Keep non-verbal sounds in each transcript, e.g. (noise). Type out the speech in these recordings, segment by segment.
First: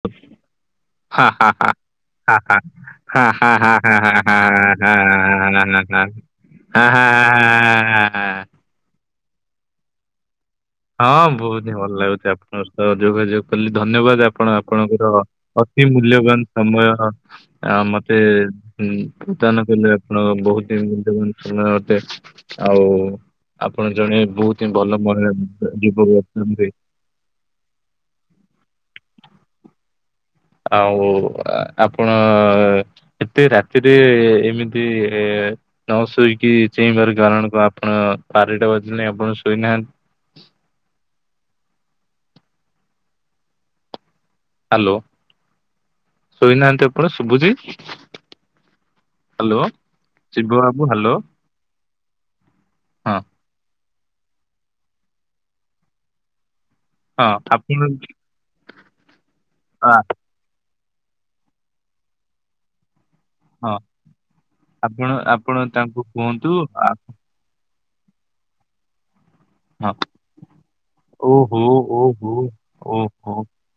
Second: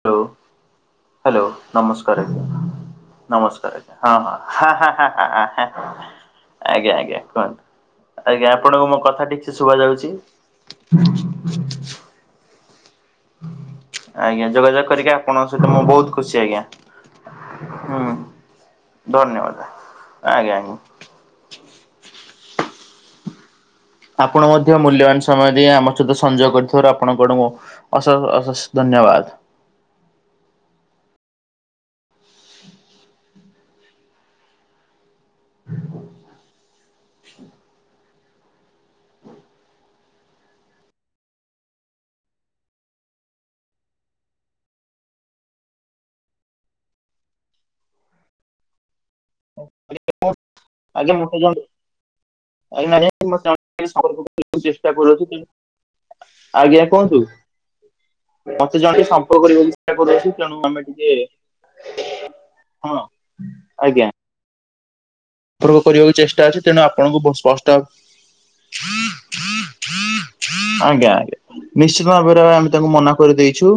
Hello ହା hello ହା ନମସ୍କାର ହା ଆଜ୍ଞା ହା ହା ହା ନମସ୍କାର ହା ଆଜ୍ଞା ହଁ ହା ହା ହା ହଁ ହାଁ ହା ହାଁ ହାଁ ହାଁ ହାଁ ହା ଆଜ୍ଞା ହା ଆଜ୍ଞା କୁହନ୍ତୁ ହା। ଆଜ୍ଞା ଆପଣଙ୍କୁ ମୋ କଥା ଠିକ୍ ସେ ଶୁଭ ଯାଉଚି। ହଁ ବହୁତ ହିଁ ଭଲ ଲାଗୁଚି ଆପଣଙ୍କ ସହ ଯୋଗାଯୋଗ କହିଲ ଧନ୍ୟବାଦ ଆଜ୍ଞା ଆପଣ ଯୋଗାଯୋଗ କରିକି ଆପଣଙ୍କର ଆପଣଙ୍କ ସହିତ ମୁଁ ଅତି ବହୁତ ଖୁସି ମୂଲ୍ୟବାନ ଆଜ୍ଞା ସମୟ ଆ ହୁଁ ମୋତେ ହୁଁ ଧନ୍ୟବାଦ। ପ୍ରଦାନ କଲେ ଆପଣଙ୍କ ଆଜ୍ଞା ଆଜ୍ଞା ବହୁତ ଦିନ (unintelligible) ସମୟ ମୋତେ ଆଉ। ଆପଣ ଜଣେ ଆପଣ ବହୁତ ମଧ୍ୟ ହିଁ ଭଲ ମହିଳା ଯୁବକ ଅଛନ୍ତି। ଆପଣ (unintelligible) ଅସେଶ ଅସେଶ ଧନ୍ୟବାଦ। ଆଉ ଆପଣ ଏତେ ରାତିରେ ଏମିତି ତିଇ ନଅ ଶୋଇକି ଚେଇଁବାର କାରଣ କଣ ଆପଣ ବାରିଟା ବଜିଲାଣି ଆପଣ ଶୋଇନାହାନ୍ତି। ହ୍ୟାଲୋ ଶୋଇନାହାନ୍ତି ଆପଣ ଶୁଭୁଚି? ହ୍ୟାଲୋ ଶିବ ବାବୁ ଆଜ୍ଞା ହ୍ୟାଲୋ। ମତେ ଜଣ ଆଜ୍ଞା (inaudible) ହଁ ଚେଷ୍ଟା କରୁଅଛି (inaudible) ଆଜ୍ଞା। କୁହନ୍ତୁ ହଁ ଆପଣ ମୋତେ ଜଣେ ସମ୍ପର୍କ କରିବାକୁ ଆ ଚେଷ୍ଟା କରୁଅଛି। ତେଣୁ ଆମେ ଟିକେ ହଁ ହଁ ଆଜ୍ଞା। ଆପଣ ଆପ୍ (unintelligible) କରିବାକୁ ଚେଷ୍ଟା ଅଛି ତେଣୁ ଆପଣଙ୍କୁ ବହୁତ ସ୍ପଷ୍ଟ ହଁ ଆଜ୍ଞା ଆଜ୍ଞା ଓହୋ ନିଶ୍ଚିତ ଓହୋ ଭାବରେ ଆମେ ତାଙ୍କୁ ମନା ଓହୋ କରିଦେଇଛୁ।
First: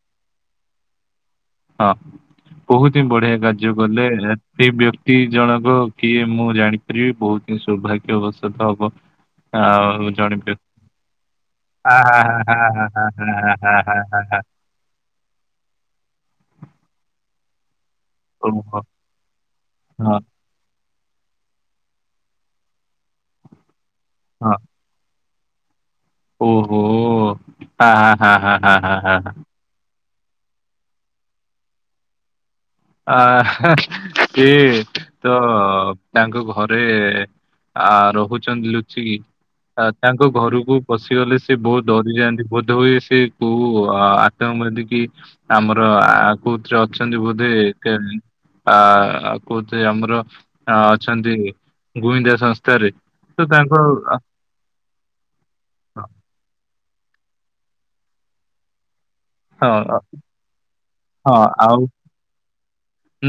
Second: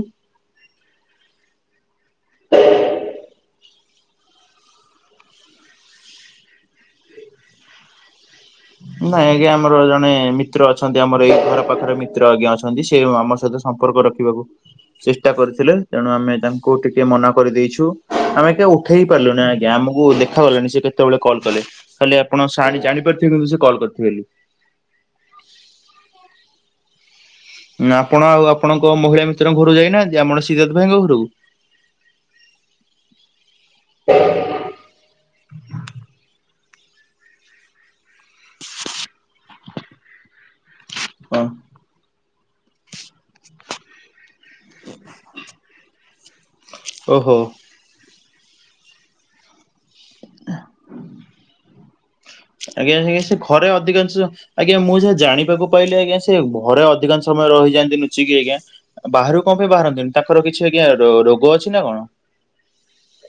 ହଁ। ବହୁତ ହିଁ ବଢିଆ କାର୍ଯ୍ୟ କଲେ ସେ ବ୍ୟକ୍ତି ଜଣକ କିଏ ମୁଁ ଜାଣି ସିଏ ବହୁତୀ ସୌଭାଗ୍ୟ ବସ୍ ହବ ନାଇଁ ଆଜ୍ଞା ଆମର ଆଉ ଜଣେ ମିତ୍ର ଅଛନ୍ତି ଆମର ଏଇ ଘର ପାଖରେ ବ୍ୟକ୍ତି ଆଁ ମିତ୍ର ଆଜ୍ଞା ଆଁର ଅଛନ୍ତି ସେ ଆଁର ଆଁର ଆଁର ଆଁରା ଆମ ସହିତ (unintelligible) ହାଁ ସମ୍ପର୍କ ହାଁ ହାଁ ରଖିବାକୁ ହାଁ ଚେଷ୍ଟା କରିଥିଲେ, ତେଣୁ ଆମେ ତାଙ୍କୁ ଟିକେ ମନା କରିଦେଇଛୁ। ଆମେ ଏତେକ ଉଠେଇ ପାରିଲୁନି ଆଜ୍ଞା ଆମକୁ ଦେଖାଗଲାନି ସେ କେତେ କେତେବେଳେ କଲ କଲେ ତାହେଲେ ଆପଣ ସାର ଜାଣିପାରୁଥିବେ କିନ୍ତୁ ସେ କଲ୍ କରିଥିବେ ବୋଲି। ହଁ। ଓହୋ ଆପଣ ଆଉ ଆପଣଙ୍କ ମହିଳା ମିତ୍ରଙ୍କ ଘରୁକୁ ଯାଇନାହାନ୍ତି। ଆପଣ ସିଧଥ ଭାଇଙ୍କ ଘରକୁ। ଆହା ସିଏ ତ ତାଙ୍କ ଘରେ ଆ ରହୁଚନ୍ତି ଲୁଚିକି। ତା ତାଙ୍କ ଘରକୁ ପଶିଗଲେ ହଁ ସେ ବହୁତ ଡରିଯାଆନ୍ତି। ବୋଧ ହୁଏ ସେ କୋଉ ଆ ଆତଙ୍କବାଦୀକି ଆମର ଆ କୋଉଥିରେ ଅଛନ୍ତି ଓହୋ ବୋଧେ କେ ଆ ଆଉ କଉଥିରେ ଆମର ର ଅଛନ୍ତି ଗୁଇନ୍ଦା ସଂସ୍ଥାରେ, ଆଜ୍ଞା ଆଜ୍ଞା ସେ ତ ଘରେ ତାଙ୍କ ଅଧିକାଂଶ ଆଜ୍ଞା, ମୁଁ ଯାହା ଜାଣିବାକୁ ପାଇଲି ଆ, ଆଜ୍ଞା ସେ ଘରେ ଅଧିକାଂଶ ସମୟ ରହିଯାନ୍ତି ଲୁଚିକି ଆଜ୍ଞା। ବାହାରୁ କଣପାଇଁ ହଁ ବାହାରନ୍ତିନି, ତାଙ୍କର କିଛି ଆଜ୍ଞା ହଁ ରୋଗ ଅଛି ଆଉ ନାଁ କଣ?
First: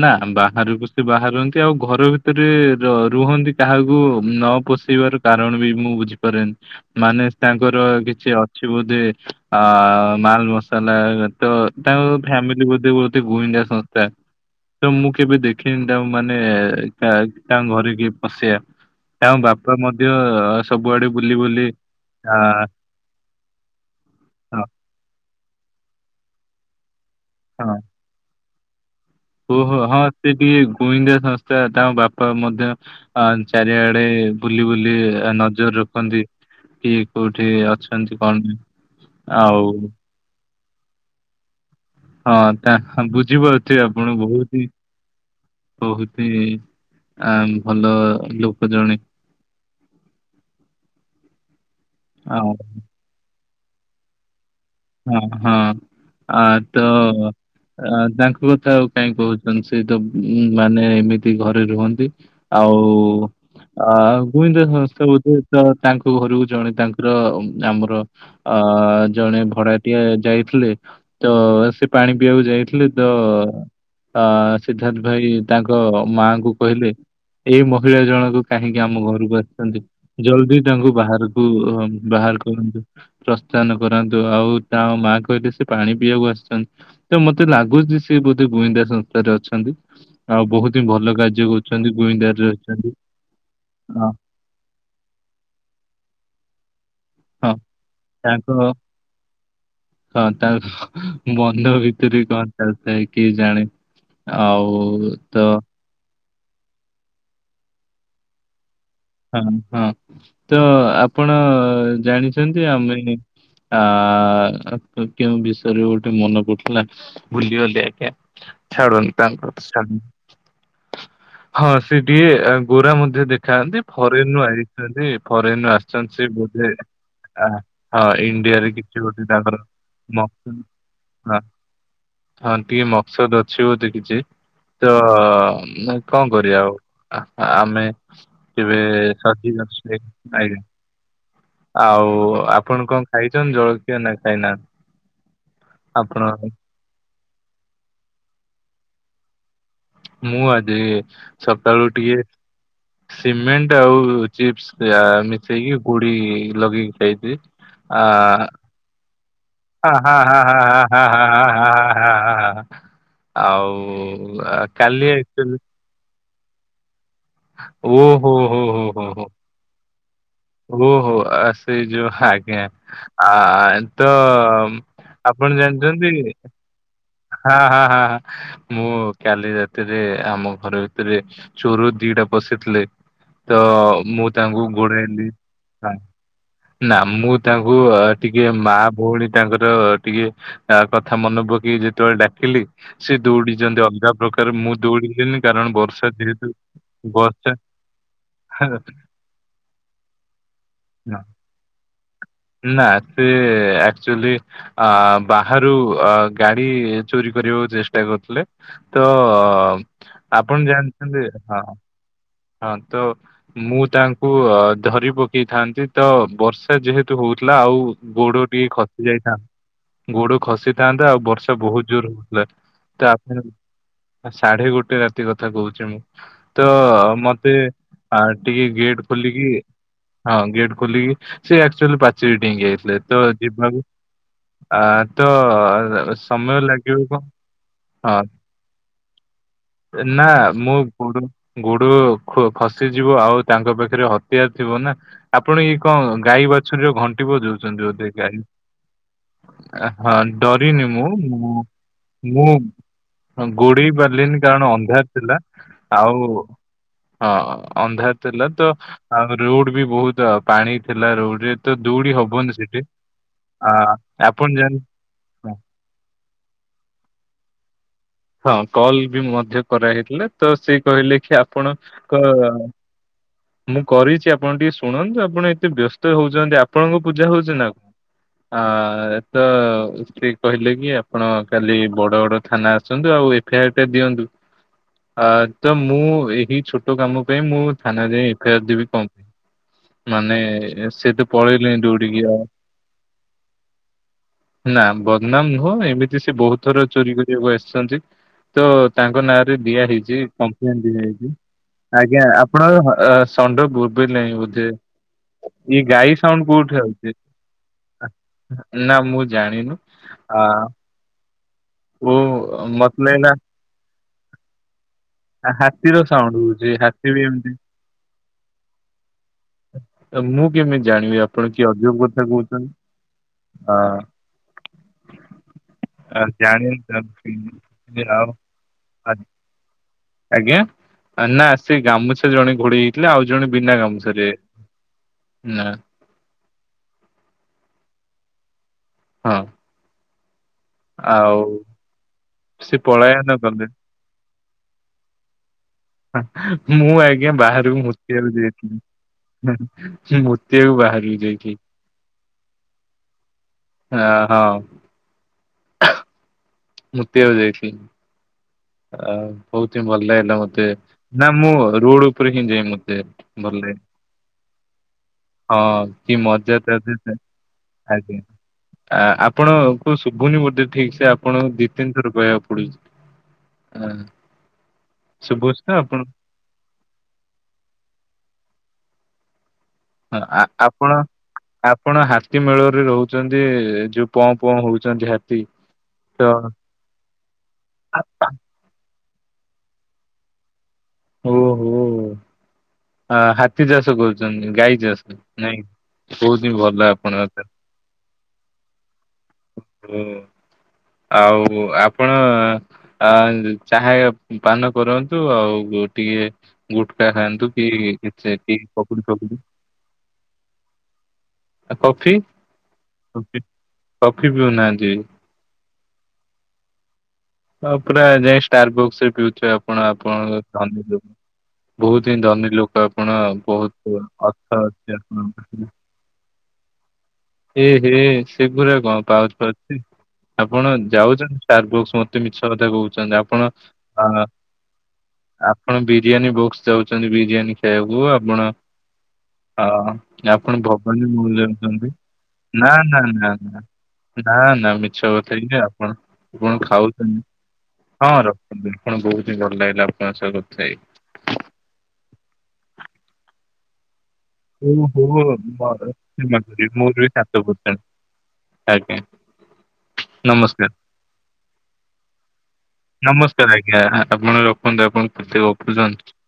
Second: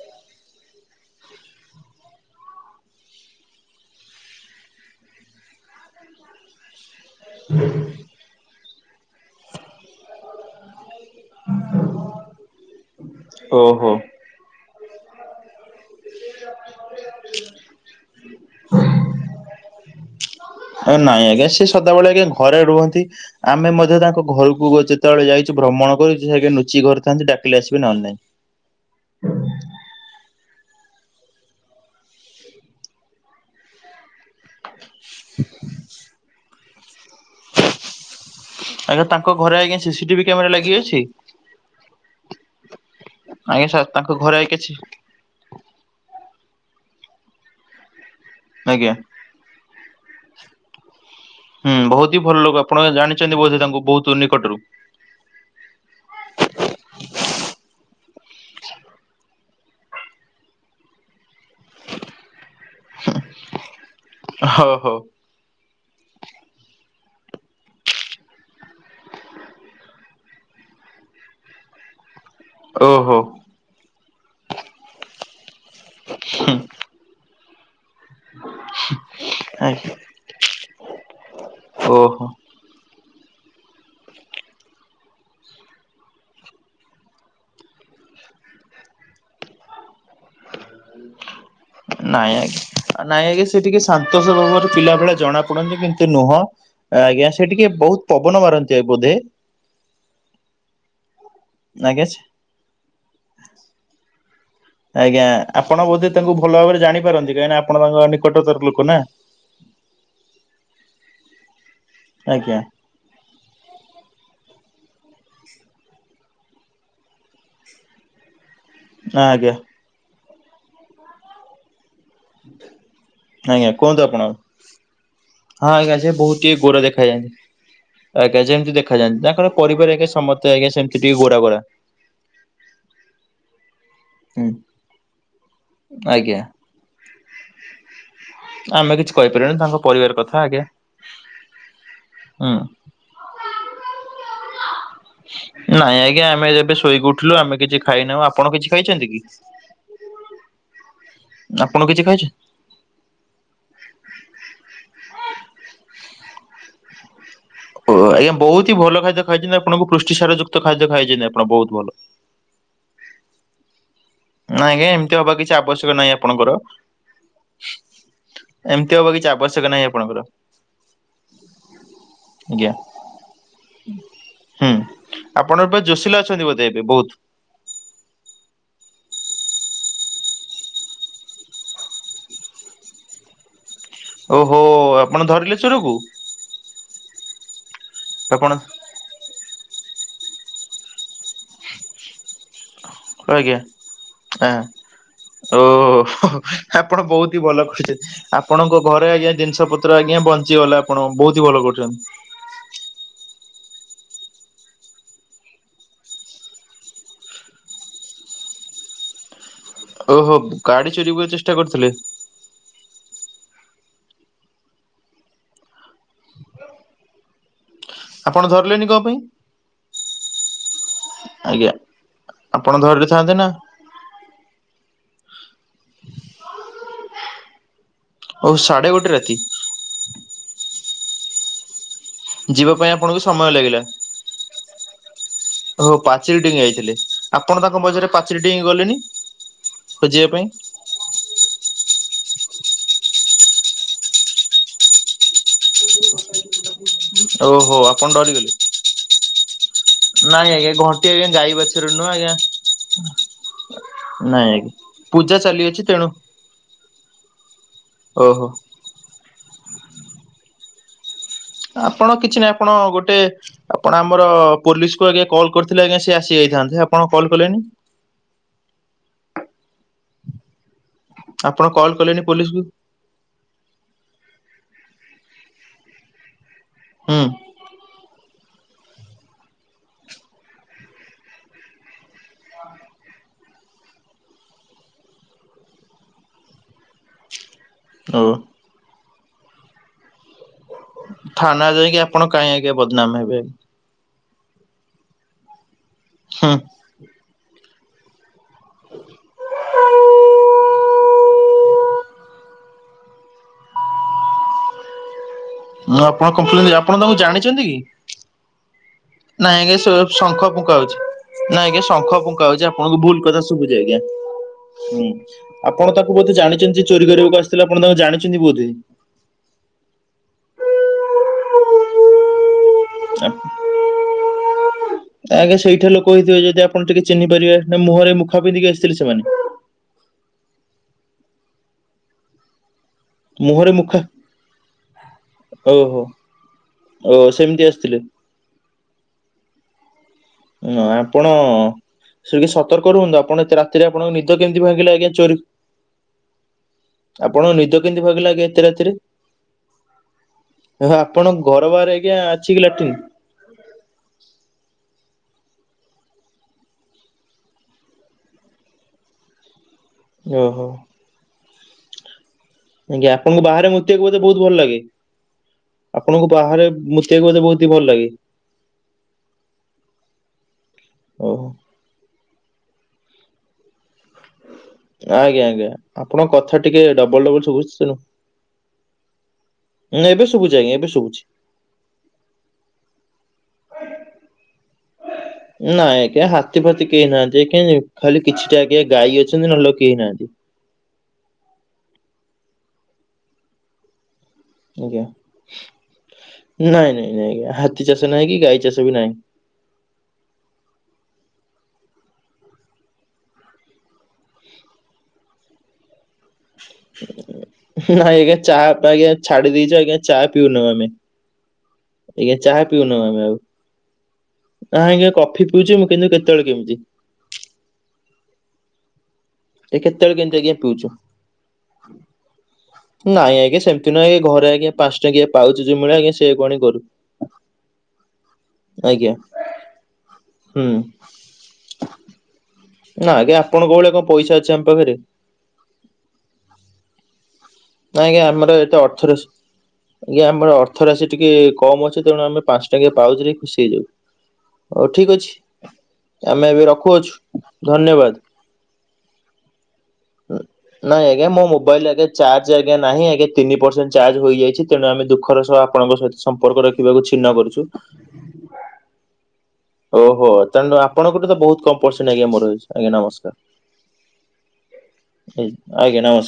ନା ବାହାରକୁ ସେ ବାହାରନ୍ତି। ଆଉ ଘର ଭିତରେ ର ରୁହନ୍ତି କାହାକୁ ନ ପଷି ପଶିବାର କାରଣ ବି ମୁଁ ବୁଝିପାରେନି। ମାନେ ତାଙ୍କର କିଛି ଅଛି ବୋଧେ ଆ ମାଲ ମସାଲା ତ ତାଙ୍କ ଫ୍ୟାମିଲି ବୋଧ ବୋଧେ ଗୁଇନ୍ଦା ଓହୋ। ସଂସ୍ଥା। ତ ମୁଁ କେବେ ଦେଖ ଖିନି ତାଙ୍କୁ ମାନେ ତାଙ୍କ ଘରେ କିଏ ପଶିବା ତାଙ୍କ ବାପା ମଧ୍ୟ ସବୁଆଡେ ବୁଲି ବୁଲି ଆ କୁହନ୍ତି? ଆମେ ମଧ୍ୟ ତାଙ୍କ ହଁ ଘରକୁ ଯେତେବେଳେ ଯାଇଚୁ ଭ୍ରମଣ କରୁଚୁ ସେ ଲୁଚି ଘରେ ଥାନ୍ତି ଡାକିଲେ ହଁ ଆସିବେ ନହେଲେ ନାଇଁ। ଓହୋ, ହଁ ସେ ବି ଗୁଇନ୍ଦା ସଂସ୍ଥା ତାଙ୍କ ବାପା ମଧ୍ୟ ଅ ଚାରିଆଡେ ବୁଲି ବୁଲି ନଜର ରଖନ୍ତି। କି କୋଉଠି ଅଛନ୍ତି କଣ ନାଇଁ? ଆଜ୍ଞା ତାଙ୍କ ଘରେ ଆଉ ଆଜ୍ଞା ସିସିଟିଭି କ୍ୟାମେରା ଲାଗିକି ଅଛି? ହଁ, ତା ଆଜ୍ଞା ସା ବୁଝିପାରୁଥିବେ ତାଙ୍କ ଆପଣ ଘରେ ବହୁତ୍ ହି କିଛି ବହୁତ ହି ଆଁ ଭଲ ଲୋ ଆଜ୍ଞା। ହୁଁ, ବହୁତ ହି ଭଲ ଲୋକ। ଆଉ ଆପଣ ଜାଣିଛନ୍ତି ବୋଧେ ତାଙ୍କୁ ବହୁତ ନିକଟରୁ? ହଁ, ହଁ, ଆ ତ ଅ ତାଙ୍କ କଥା ଆଉ କାଇହିଁ କହୁଛନ୍ତି ସେ ତ ମାନେ ଏମିତି ଘରେ ରୁହନ୍ତି। ଆଉ ଆଉ ଗୁଇନ୍ଦା ହଁ ହଉ ସଂସ୍ଥା ବୋଧେ ତ ତାଙ୍କ ଘରକୁ ଜଣେ ତାଙ୍କର ଆମର ଅ ଜଣେ ଭଡା ଟିଆ ଯାଇଥିଲେ। ତ ସେ ପାଣି ପିଇବାକୁ ଯାଇଥିଲେ ତ ଓହୋ ଅ ସିଦ୍ଧାର୍ଥ ଭାଇ ତାଙ୍କ ମାଙ୍କୁ କହିଲେ ଏଇ ମହିଳା ଜଣଙ୍କ କାହିଁକି ଆମ ଘରକୁ ଆସିଛନ୍ତି? ଆଜ୍ଞା ଜଲଦି ତାଙ୍କୁ ବାହାରକୁ ଓହୋ। ବାହାର କରନ୍ତୁ, ପ୍ରସ୍ଥାନ କରାନ୍ତୁ। ତ ଆଉ ତା ମା କହିଲେ ସେ ପାଣି ପିଇବାକୁ ଆସିଛନ୍ତି। ତ ମତେ ଲାଗୁଚି ସେ ବୋଧେ ଗୁଇନ୍ଦା ସଂସ୍ଥାରେ ଅଛନ୍ତି? ଆଉ ବହୁତ ହିଁ ଭଲ କାର୍ଯ୍ୟ କରୁଛନ୍ତି ନାଇଁ ଗୁଇନ୍ଦାରରେ ଯଉ ଅଛନ୍ତି। ଅ ପିଲାବେଳେ ଜଣାପଡନ୍ତି କିନ୍ତୁ ନୁହଁ ଆଜ୍ଞା, ସେ ହଁ ଟିକେ ବହୁତ ପବନ ତାଙ୍କ ମାରନ୍ତି ଏ ବୋଧେ? ହଁ, ତା ବନ୍ଧ ଆଜ୍ଞା ସେ ଭିତରେ କି କଣ ଚାଲିଥାଏ କିଏ ଜାଣେ? ଆଉ ଆଜ୍ଞା। ତ ଆପଣ ବୋଧେ ତାଙ୍କୁ ଭଲ ଭାବରେ ଜାଣିପାରନ୍ତି, କାହିଁକିନା ଆପଣ ତାଙ୍କ ନିକଟତର ଲୋକ ନାଁ? ହଁ, ହଁ। ତ ଆପଣ ଆଜ୍ଞା ଜାଣିଛନ୍ତି, ଆମେ ଆ କେଉଁ ବିଷୟରେ ଗୋଟେ ମନେ ପଡୁଥିଲା ଭୁଲିଗଲି ଆଜ୍ଞା। ଛାଡ଼ନ୍ତୁ, ଆଜ୍ଞା ତାଙ୍କର ଛାଡ ହଁ, ସିଏ ଟିକିଏ ଗୋରା ମଧ୍ୟ ଆଜ୍ଞା ଦେଖାହାଆନ୍ତି। କୁହନ୍ତୁ ଆପଣ ହଁ ପାରିଚନ୍ତି, ଫରେନରୁ ଆଜ୍ଞା ଆସିଛନ୍ତି ସେ ବହୁତ ଟିକେ ବୋଧେ, ଗୋରା ଆଁ ହଁ ଇଣ୍ଡିଆରେ କିଛି ଦେଖାଯାନ୍ତି। ଗୋଟେ ତାଙ୍କର ପରିବାର ଏକା ସମତେ ମକସଦ ଆଜ୍ଞା ସେମତି ଟିକେ ଗୋରା ହଁ ଗୋରା। ହଁ, ଟିକେ ମକ୍ସଦ ଅଛି ବୋଧେ କିଛି ହୁଁ ତ ମାଏ କଅଁ ଆଜ୍ଞା କରିବା ଆଉ? ଆ-ଆମେ ଆମେ କିଛି କହିପାରିବାନି, ତାଙ୍କ ପରିବାର କଥା ଆଜ୍ଞା। ଆଉ ହୁଁ। ଆପଣ କଣ ଖାଇଛନ୍ତି ଜଳଖିଆ ନା ଖାଇନାହାଁନ୍ତି? ନାଇଁ ଆଜ୍ଞା। ଆମେ ଏବେ ଶୋଇକି ଉଠିଲୁ, ଆମେ କିଛି ଖାଇନାହୁଁ। ଆପଣ କିଛି ଖାଇଛନ୍ତି କି? ମୁଁ ଆଜି ଆପଣ ସକାଳୁ କିଛି ଟିକେ ଖାଇଛ? ସିମେଣ୍ଟ ଆଉ ଚିପ୍ସ ଆ ମିଶେଇକି ଗୁଡି ଲଗେଇକି ଖାଇଦିଏ ଓ ଆଜ୍ଞା ବହୁ ହି ଭଲ ଖାଦ୍ୟ ଖାଇଛନ୍ତି ଆଉ ହା ହା ହା ହା ହା ହା ହା ଭଲ। ହା ହା ହା ହା ହା ହା ହା ଆଉ ନାଇଁ ଆଜ୍ଞା, କାଲି ଏମତି ହବା କିଛି ଆକ୍ଚୁଆଲି ଆବଶ୍ୟକ ଶ୍ୟକ ନାହିଁ ଆପଣଙ୍କର, ଓହୋ ହୋ ହୋ ଏମତି ହୋ ହବ ହୋ। କିଛି ଆବଶ୍ୟକ ନାହିଁ ଆପଣଙ୍କର। ଓହୋ, ଆ ସେଇ ଯୋଉ ହା ଆଜ୍ଞା। ଆ ତ ହୁଁ। ଆପଣ ଜାଣିଚନ୍ତି କି? ଏ ବହୁତ ହା ହା ହା ହା ମୁଁ କାଲି ରାତିରେ ଆମ ଘର ଭିତରେ ଚୋରରୁ ଦିଟା ପଶିଥିଲେ ତ ମୁଁ ଓହୋ ତାଙ୍କୁ ଆପଣ ଗୋଡ଼ାଇଲି, ଧରିଲେ ଆଁ ଚୋରକୁ? ନା, ମୁଁ ତାଙ୍କୁ ଟିକେ ଆପଣ ମା ଭଉଣୀ ତାଙ୍କର ଟିକେ ଆ କଥା ମନ ପକେଇକି ଯେତେବେଳେ ଡାକିଲି ସିଏ ଆଜ୍ଞା ଦୌଡିଛନ୍ତି ଅଲଗା ପ୍ରକାର, ଆଁ ମୁଁ ଦୌଡିଲିନି କାରଣ ଓହୋ ବର୍ଷା ଯେହେତୁ ଆପଣ ବହୁତ ହି ବର୍ଷା ଭଲ କରିଛନ୍ତି। ଆପଣଙ୍କ ଘରେ ଆଜ୍ଞା ଜିନିଷ ପତ୍ର ଆଜ୍ଞା ବଞ୍ଚିଗଲା ଆପଣଙ୍କ, ନା ବହୁତ ହି ଭଲ କରୁଛନ୍ତି। ନା, ସେ ଆକ୍ଚୁଆଲି ଅ ବାହାରୁ ଆ ଗା ଡି ବି ଚୋରି କରିବାକୁ ଚେଷ୍ଟା କରୁଥିଲେ। ତ ଓହୋ ଆପଣ ଗାଡି ଚୋରି ଜାଣିଛନ୍ତି, କରିବାକୁ ଚେଷ୍ଟା ହଁ କରିଥିଲେ ହଁ, ତ ମୁଁ ତାଙ୍କୁ ଧରି ପକେଇଥାନ୍ତି ତ ବର୍ଷା ଯେହେତୁ ହଉଥିଲା ଆଉ ଆପଣ ଗୋଡ ଟିକେ ଧରିଲେନି କଣ ଖସି ପାଇଁ? ଯାଇଥାନ୍ତା, ଗୋଡ ଖସିଥାନ୍ତା ଆଉ ବର୍ଷା ର୍ଷା ଆଜ୍ଞା ବହୁତ ଜୋର ହଉଥିଲା, ଆପଣ ତ ଧରିଥାନ୍ତେ ନା ଆପଣଙ୍କୁ ଆରେ ସାଢେ ଗୋଟେ ରାତି କଥା କହୁଛି ମୁଁ, ତ ମତେ ଆ ଓହୋ ଟିକେ ସାଢେ ଗେଟ୍ ଗୋଟେ ରାତି ଖୋଲିକି, ହଁ ଗେଟ ଖୋଲିକି ସେ ଆକଚୁଆଲି ପା ସେ ଟିଙ୍ଗି ଯିବା ପାଇଁ ଯାଇଥିଲେ। ଆପଣଙ୍କୁ ତ ସମୟ ଲାଗିଲା। ଯିବାକୁ ଆ ତ ଟିଂ ସମୟ ଯାଇଥିଲେ। ଲାଗିବ କଣ ଆପଣ ତାଙ୍କ ମଝିରେ ହଁ ପାଚେରି ଡ଼େଇଁକି ଗଲେନି, ନା ଖୋଜିବା ପାଇଁ? ମୁଁ ଗୋଡ ଗୋଡ ଖ-ଖସିଯିବ ଆଉ ତାଙ୍କ ପାଖରେ ହତିଆର ଥିବ ନା ଆପଣ ଇଏ କଣ ଗାଈ ବାଛୁରୀ ଯୋଉ ଘନ୍ ଘଣ୍ଟି ଓହୋ ବଜଉଛନ୍ତି ବୋଧେ ଆପଣ ଆ ଗାଈ। ଡରିଗଲେ ଆ ହଁ ନାଇଁ ଆଜ୍ଞା ଡରିନି ଘଣ୍ଟି ମୁଁ ଆଜ୍ଞା ମୁଁ ଗାଈ ବାଛୁରୀ ନୁହଁ ଆଜ୍ଞା ମୁଁ ଗୋଡ଼େଇ ପାରିଲିନି ନାଇଁ କାରଣ ଆଜ୍ଞା। ଅନ୍ଧାର ଥିଲା, ପୂଜା ଚାଲିଅଛି ତେଣୁ ଆଉ ଓ ହଁ ଅନ୍ଧାରଥିଲା ଓହୋ ତ ଆଉ ରୋଡ ବି ବହୁତ ପାଣି ଥିଲା ରୋଡରେ ତ ଦୌଡି ଆପଣ କିଛି ହବନି ନାହିଁ, ଆପଣ ସେଠି। ଗୋଟେ ଆ ଆପଣ ଆମର ପୋଲିସ କୁ ଆଜ୍ଞା କଲ୍ କରିଥିଲେ ଆଜ୍ଞା ସେ ଆସିଯାଇଥାନ୍ତେ! ଆପଣ କଲ କଲେଣି? ହଁ କଲ୍ ବି ମଧ୍ୟ କରାହେଇଥିଲା ତ ସେ କହିଲେ କି ଆପଣ କଲ୍ ଆପଣଙ୍କ କଲେନି ପୋଲିସ କୁ ମୁଁ କରିଛି ଆପଣ ଟିକେ ଶୁଣନ୍ତୁ, ଆପଣ ଏତେ ବ୍ୟସ୍ତ ହଉଛନ୍ତି, ଆପଣଙ୍କ ହୁଁ ପୂଜା ହଉଛି ନା କ ଆ ତ ଠିକ୍ କହିଲେ କି ଆପଣ କାଲି ବଡ ବଡ ଥାନା ଆସନ୍ତୁ ଆଉ ଏଫ ଆର ଟା ଦିଅନ୍ତୁ? ଆ ତ ମୁଁ ଏହି ଛୋଟ କାମ ପାଇଁ ମୁଁ ଓ ଥାନାରେ ଏଫଆର ଦେବୀ କମ ମାନେ ସେଇତ ଥାନା ପଳେଇଲେ ଏଣ୍ଡୁ ଯାଇକି ଆପଣ ଉଡ଼ିକିଆ କାହିଁ ଆଜ୍ଞା ବଦନାମ ହେବେ। ନା ବଦନାମ ନୁହଁ! ଏମିତି ସେ ବହୁତଥର ଚୋରି କରିବାକୁ ଆସିଛନ୍ତି! ତ ତାଙ୍କ ନାଁରେ ଦିଆ ହେଇଛି କପ୍ଲେନ ଦିଆ ହୋଇଛି। ଆଜ୍ଞା ଆପଣଙ୍କ ଷଣ୍ଡ ବୋବେଇଲାଣି ବୋଧେ। ଏଇ ହୁଁ ଗାଈ ଆପଣ ସାଉଣ୍ଡ କମ୍ପ୍ଲେନ କୋଉଠି ଆପଣ ଆଉଚି? ତାଙ୍କୁ ଜାଣିଛନ୍ତି କି? ନା ମୁଁ ନାଇଁ ଆଜ୍ଞା ଜାଣିିନୁ ଶ ଶଙ୍ଖ ଫୁଙ୍କା ହଉଛି ନା ଆଜ୍ଞା ଓ ଶଙ୍ଖ ପୁଙ୍କା ହଉଛି, ଆପଣଙ୍କୁ ମତେ ଭୁଲ ଲାଗିଲା କଥା ସୁ ଶୁଭୁଚି ଆଜ୍ଞା ହୁଁ। ଆପଣ ହାତୀର ତାଙ୍କୁ ସାଉଣ୍ଡ ବୋଧେ ହଉଛି ଜାଣିଛନ୍ତି ହାତୀ ଚୋରି ବି କରିବାକୁ ଏମିତି ଆସିଥିଲେ ଆପଣ ତାଙ୍କୁ ଜାଣିଛନ୍ତି ବୋଧେ। ତ ମୁଁ କେମିତି ଜାଣିବି ଆପଣ କି ଅଜବ କଥା କହୁଛନ୍ତି? (inaudible) ହଁ ଆଜ୍ଞା ସେଇଠେ ଲୋକ ହେଇଥିବେ ଯଦି ଜାଣିନି ଆପଣ ଟିକେ ଚିହ୍ନି ପାରିବେ ନା ତାର। ମୁହଁରେ ଆଉ ମୁଖା ପିନ୍ଧିକି ଆସିଥିଲେ ଆ- ସେମାନେ? ଆଜ୍ଞା, ନା ସେ ଗାମୁଛା ଜଣେ ଘୋଡେଇ ଥିଲେ ଆଉ ଜଣେ ମୁହଁରେ ବିନା ମୁଖା ଗାସୁଛାରେ ନା ଓହୋ ଓ ସେମିତି ଆସିଥିଲେ। ହଁ। ନା ଆପଣ ଆଉ ସେ କି ସତର୍କ ରୁହନ୍ତୁ, ପଳାୟନ ଆପଣ ଏତ କଲେ ରାତିରେ ଆପଣଙ୍କ ନିଦ କେମିତି ଭାଙ୍ଗିଲେ ଆଜ୍ଞା ଚୋରି ମୁଁ ଆଜ୍ଞା ଆପଣ ବାହାରକୁ ନିଦ କେନ୍ତି ମୁତିବାକୁ ଭାଗିଲା କି ଏତେ ଯାଇଥିଲି। ରାତିରେ? ମୁତିବାକୁ ବାହାରକୁ ଆପଣଙ୍କ ଯାଇଥିଲି ଘର ବାହାରେ ଆଜ୍ଞା ଅଛି କି ଲାଟିନ୍? ଆ ହଁ। (inaudible) ମୁତିବାକୁ ଯାଇଥିଲି। ଅ ବହୁତ ହିଁ ଭଲ ଲାଗିଲା ଓହୋ ମତେ ନା ମୁଁ ରୋଡ ଉପରେ କିନ୍ତିଯିବି ମୁଁ। ଆଜ୍ଞା ଆପଣଙ୍କୁ ବାହାରେ ମୁତିବାକୁ ବଧେ ବହୁତ ଭଲ ଲାଗେ? ହଁ କି ଆପଣଙ୍କୁ ମଜା ବାହାରେ ତା ଦେହରେ ମୁତିବାକୁ ବଧେ ବହୁତ ହି ଭଲ ଲାଗେ? ଆଜ୍ଞା। ଆ ଆପଣଙ୍କୁ ଶୁଭୁନି ବୋଧେ ଠିକ ସେ ଓହୋ ଆପଣଙ୍କୁ ଦି ତିନି ଥର କହିବାକୁ ପଡୁଛି? ଆଁ। ଆଜ୍ଞା ଆଜ୍ଞା ଆପଣଙ୍କ କଥା ଟିକେ ଡବଲ ଡବଲ ଶୁଭୁଚି ତେଣୁ ନାଁ ହଁ, ଏବେ ଆ- ଶୁଭୁଚି ଆଜ୍ଞା ଆପଣ ଏବେ ଶୁଣୁଛି। ଆପଣ ହାତୀ ମେଳରେ ରହୁଛନ୍ତି ଯୋଉ ମ୍ପ ମ୍ପ ହଉଛନ୍ତି ହାତ ନାଇଁ ଆଜ୍ଞା ହାତୀ ଫାତି କେହି ନାହାନ୍ତି ଆଜ୍ଞା ଖାଲି କିଛିଟା ଆଜ୍ଞା ଗାଈ ଅଛନ୍ତି ନା ଲୋକ କେହି ନାହାନ୍ତି। ଓହୋ! ହାତୀ ଚାଷ କରୁଛନ୍ତି। ଗାଇଲେ ଆଜ୍ଞା ମସ୍ତ ନାଇଁ ବହୁତ ହିଁ ଭଲ ଆପଣଙ୍କ। ମାଟି ଚାଷ ନାହିଁ କି ଗାଈ ଚାଷ ବି ନାହିଁ। ହୁଁ ଆଉ ଆପଣ ଆ (unintelligible) ଚାହା ପାନ କରନ୍ତୁ ଆଉ ଟିକେ ଗୁଟକା ଖାଆନ୍ତୁ କି ନାଇଁ ସେ ଆଜ୍ଞା ବିଗ୍ ଚାହା ପା- ବବୁଲ ଆଜ୍ଞା ଫବୁଲ ଛାଡି ଦେଇଛୁ ଆଜ୍ଞା ଚା ପିଉନୁ ଆମେ। ଆ କଫି ଆଜ୍ଞା ଚାହା ପିଉନୁ ଆମେ ଆଉ (inaudible) କଫି ନା ପିଉନାହାନ୍ତି। ଆଜ୍ଞା କଫି ପିଉଚି ମୁଁ କିନ୍ତୁ କେତବେଳେ କେମିତି। ଆ ପୁରା ଯାଇ ଷ୍ଟାର ବୁକ୍ସରେ ପିଉଥିବେ ଏ ଆପଣ କେତେବେଳେ କେମିତି ଆପଣଙ୍କ ଆଜ୍ଞା ଧନି ପିଉଛୁ। ଲୋ ବୋହୁତ ହିଁ ଧନୀ ଲୋକ ଆପଣ ନାଇଁ ଆଜ୍ଞା ସେମିତି ବୋହୁତ ନୁହେଁ ଆଜ୍ଞା, ଘରେ ଅର୍ଥ ଆଜ୍ଞା ପାଞ୍ଚ ଅଛି ଟଙ୍କିଆ ଆପଣଙ୍କ ପାଉଚ୍ ପାଖରେ। ଯୋଉ ମିଳେ ଆଜ୍ଞା ସେଇଆକୁ ଆଣି କରୁ ଏ ହେ ସେଗୁରା କଣ ଆଜ୍ଞା। ପାଉତି ଫାଉତି ଆପଣ ହୁଁ ଯାଉଚ ଷ୍ଟାର ବୁକ୍ସ ମତେ ମିଛ କଥା ନା କହୁଚନ୍ତି ଆଜ୍ଞା ଆପଣ ଆପଣଙ୍କ ଭଳିଆ କଣ ଆ ପଇସା ଅଛି ଆମ ପାଖରେ ଆପଣ ବିରିୟାନୀ ବୁକ୍ସ ଯାଉଚନ୍ତି ବିରିୟାନୀ। ଖାଇବାକୁ ନାଇଁ ଆଜ୍ଞା ଆପଣ ଆମର ଏତେ ଅର୍ଥ ରାଶି ଅ ଆଜ୍ଞା ଆପଣ ଆମର ଅର୍ଥ ଭବାନୀ ରାଶି ଟିକେ ମହଲ କମ୍ ଯାଉଚନ୍ତି ଅଛି। ତେଣୁ ଆମେ ପାଞ୍ଚଟଙ୍କିଆ ପାଉଚୁରେ ଖୁସି ହେଇଯାଉ। ନାଁ ନାଁ ହଉ ମିଛ ଠିକ ଅଛି କଥା ଇଏ ଆପଣ ଆମେ କଣ ଏବେ ଖାଉ ରଖୁଅଛୁ ହୁଁ ଧନ୍ୟବାଦ। ହଁ ର‌ଅ। (unintelligible) ଆପଣ ବୋହୁତ ହିଁ ଭଲ ଲାଗିଲା ଆପଣ ସହ କଥା ହେଇ। ନାଇଁ ଆଜ୍ଞା ମୋ ମୋବାଇଲରେ ଆଜ୍ଞା ଚାର୍ଜ ଆଜ୍ଞା ନାହିଁ ଆଜ୍ଞା ତିନି ପରସେଣ୍ଟ। ଚାର୍ଜ ହୋଇଯାଇଚି ତେଣୁ ଓହୋ ଆମେ ଦୁଃଖର ସହ ମୋର ଆପଣଙ୍କ ସହିତ ସମ୍ପର୍କ ରଖିବାକୁ ଛିର୍ନ କରୁଚୁ। ଆଜ୍ଞ। ଓହୋ ତାହେନେ ଆପଣଙ୍କଠୁ ତ ବୋହୁତ କମ୍ ପରସେଣ୍ଟ ଆଜ୍ଞା ମୋର ରହିଚି ଆଜ୍ଞା ନମସ୍କାର ଆଜ୍ଞା ଆପଣ ନମସ୍କାର। ରଖନ୍ତୁ ଆପଣ କେତେ (unintelligible) ଗପୁଚନ୍ତି। ଆଜ୍ଞା ନମ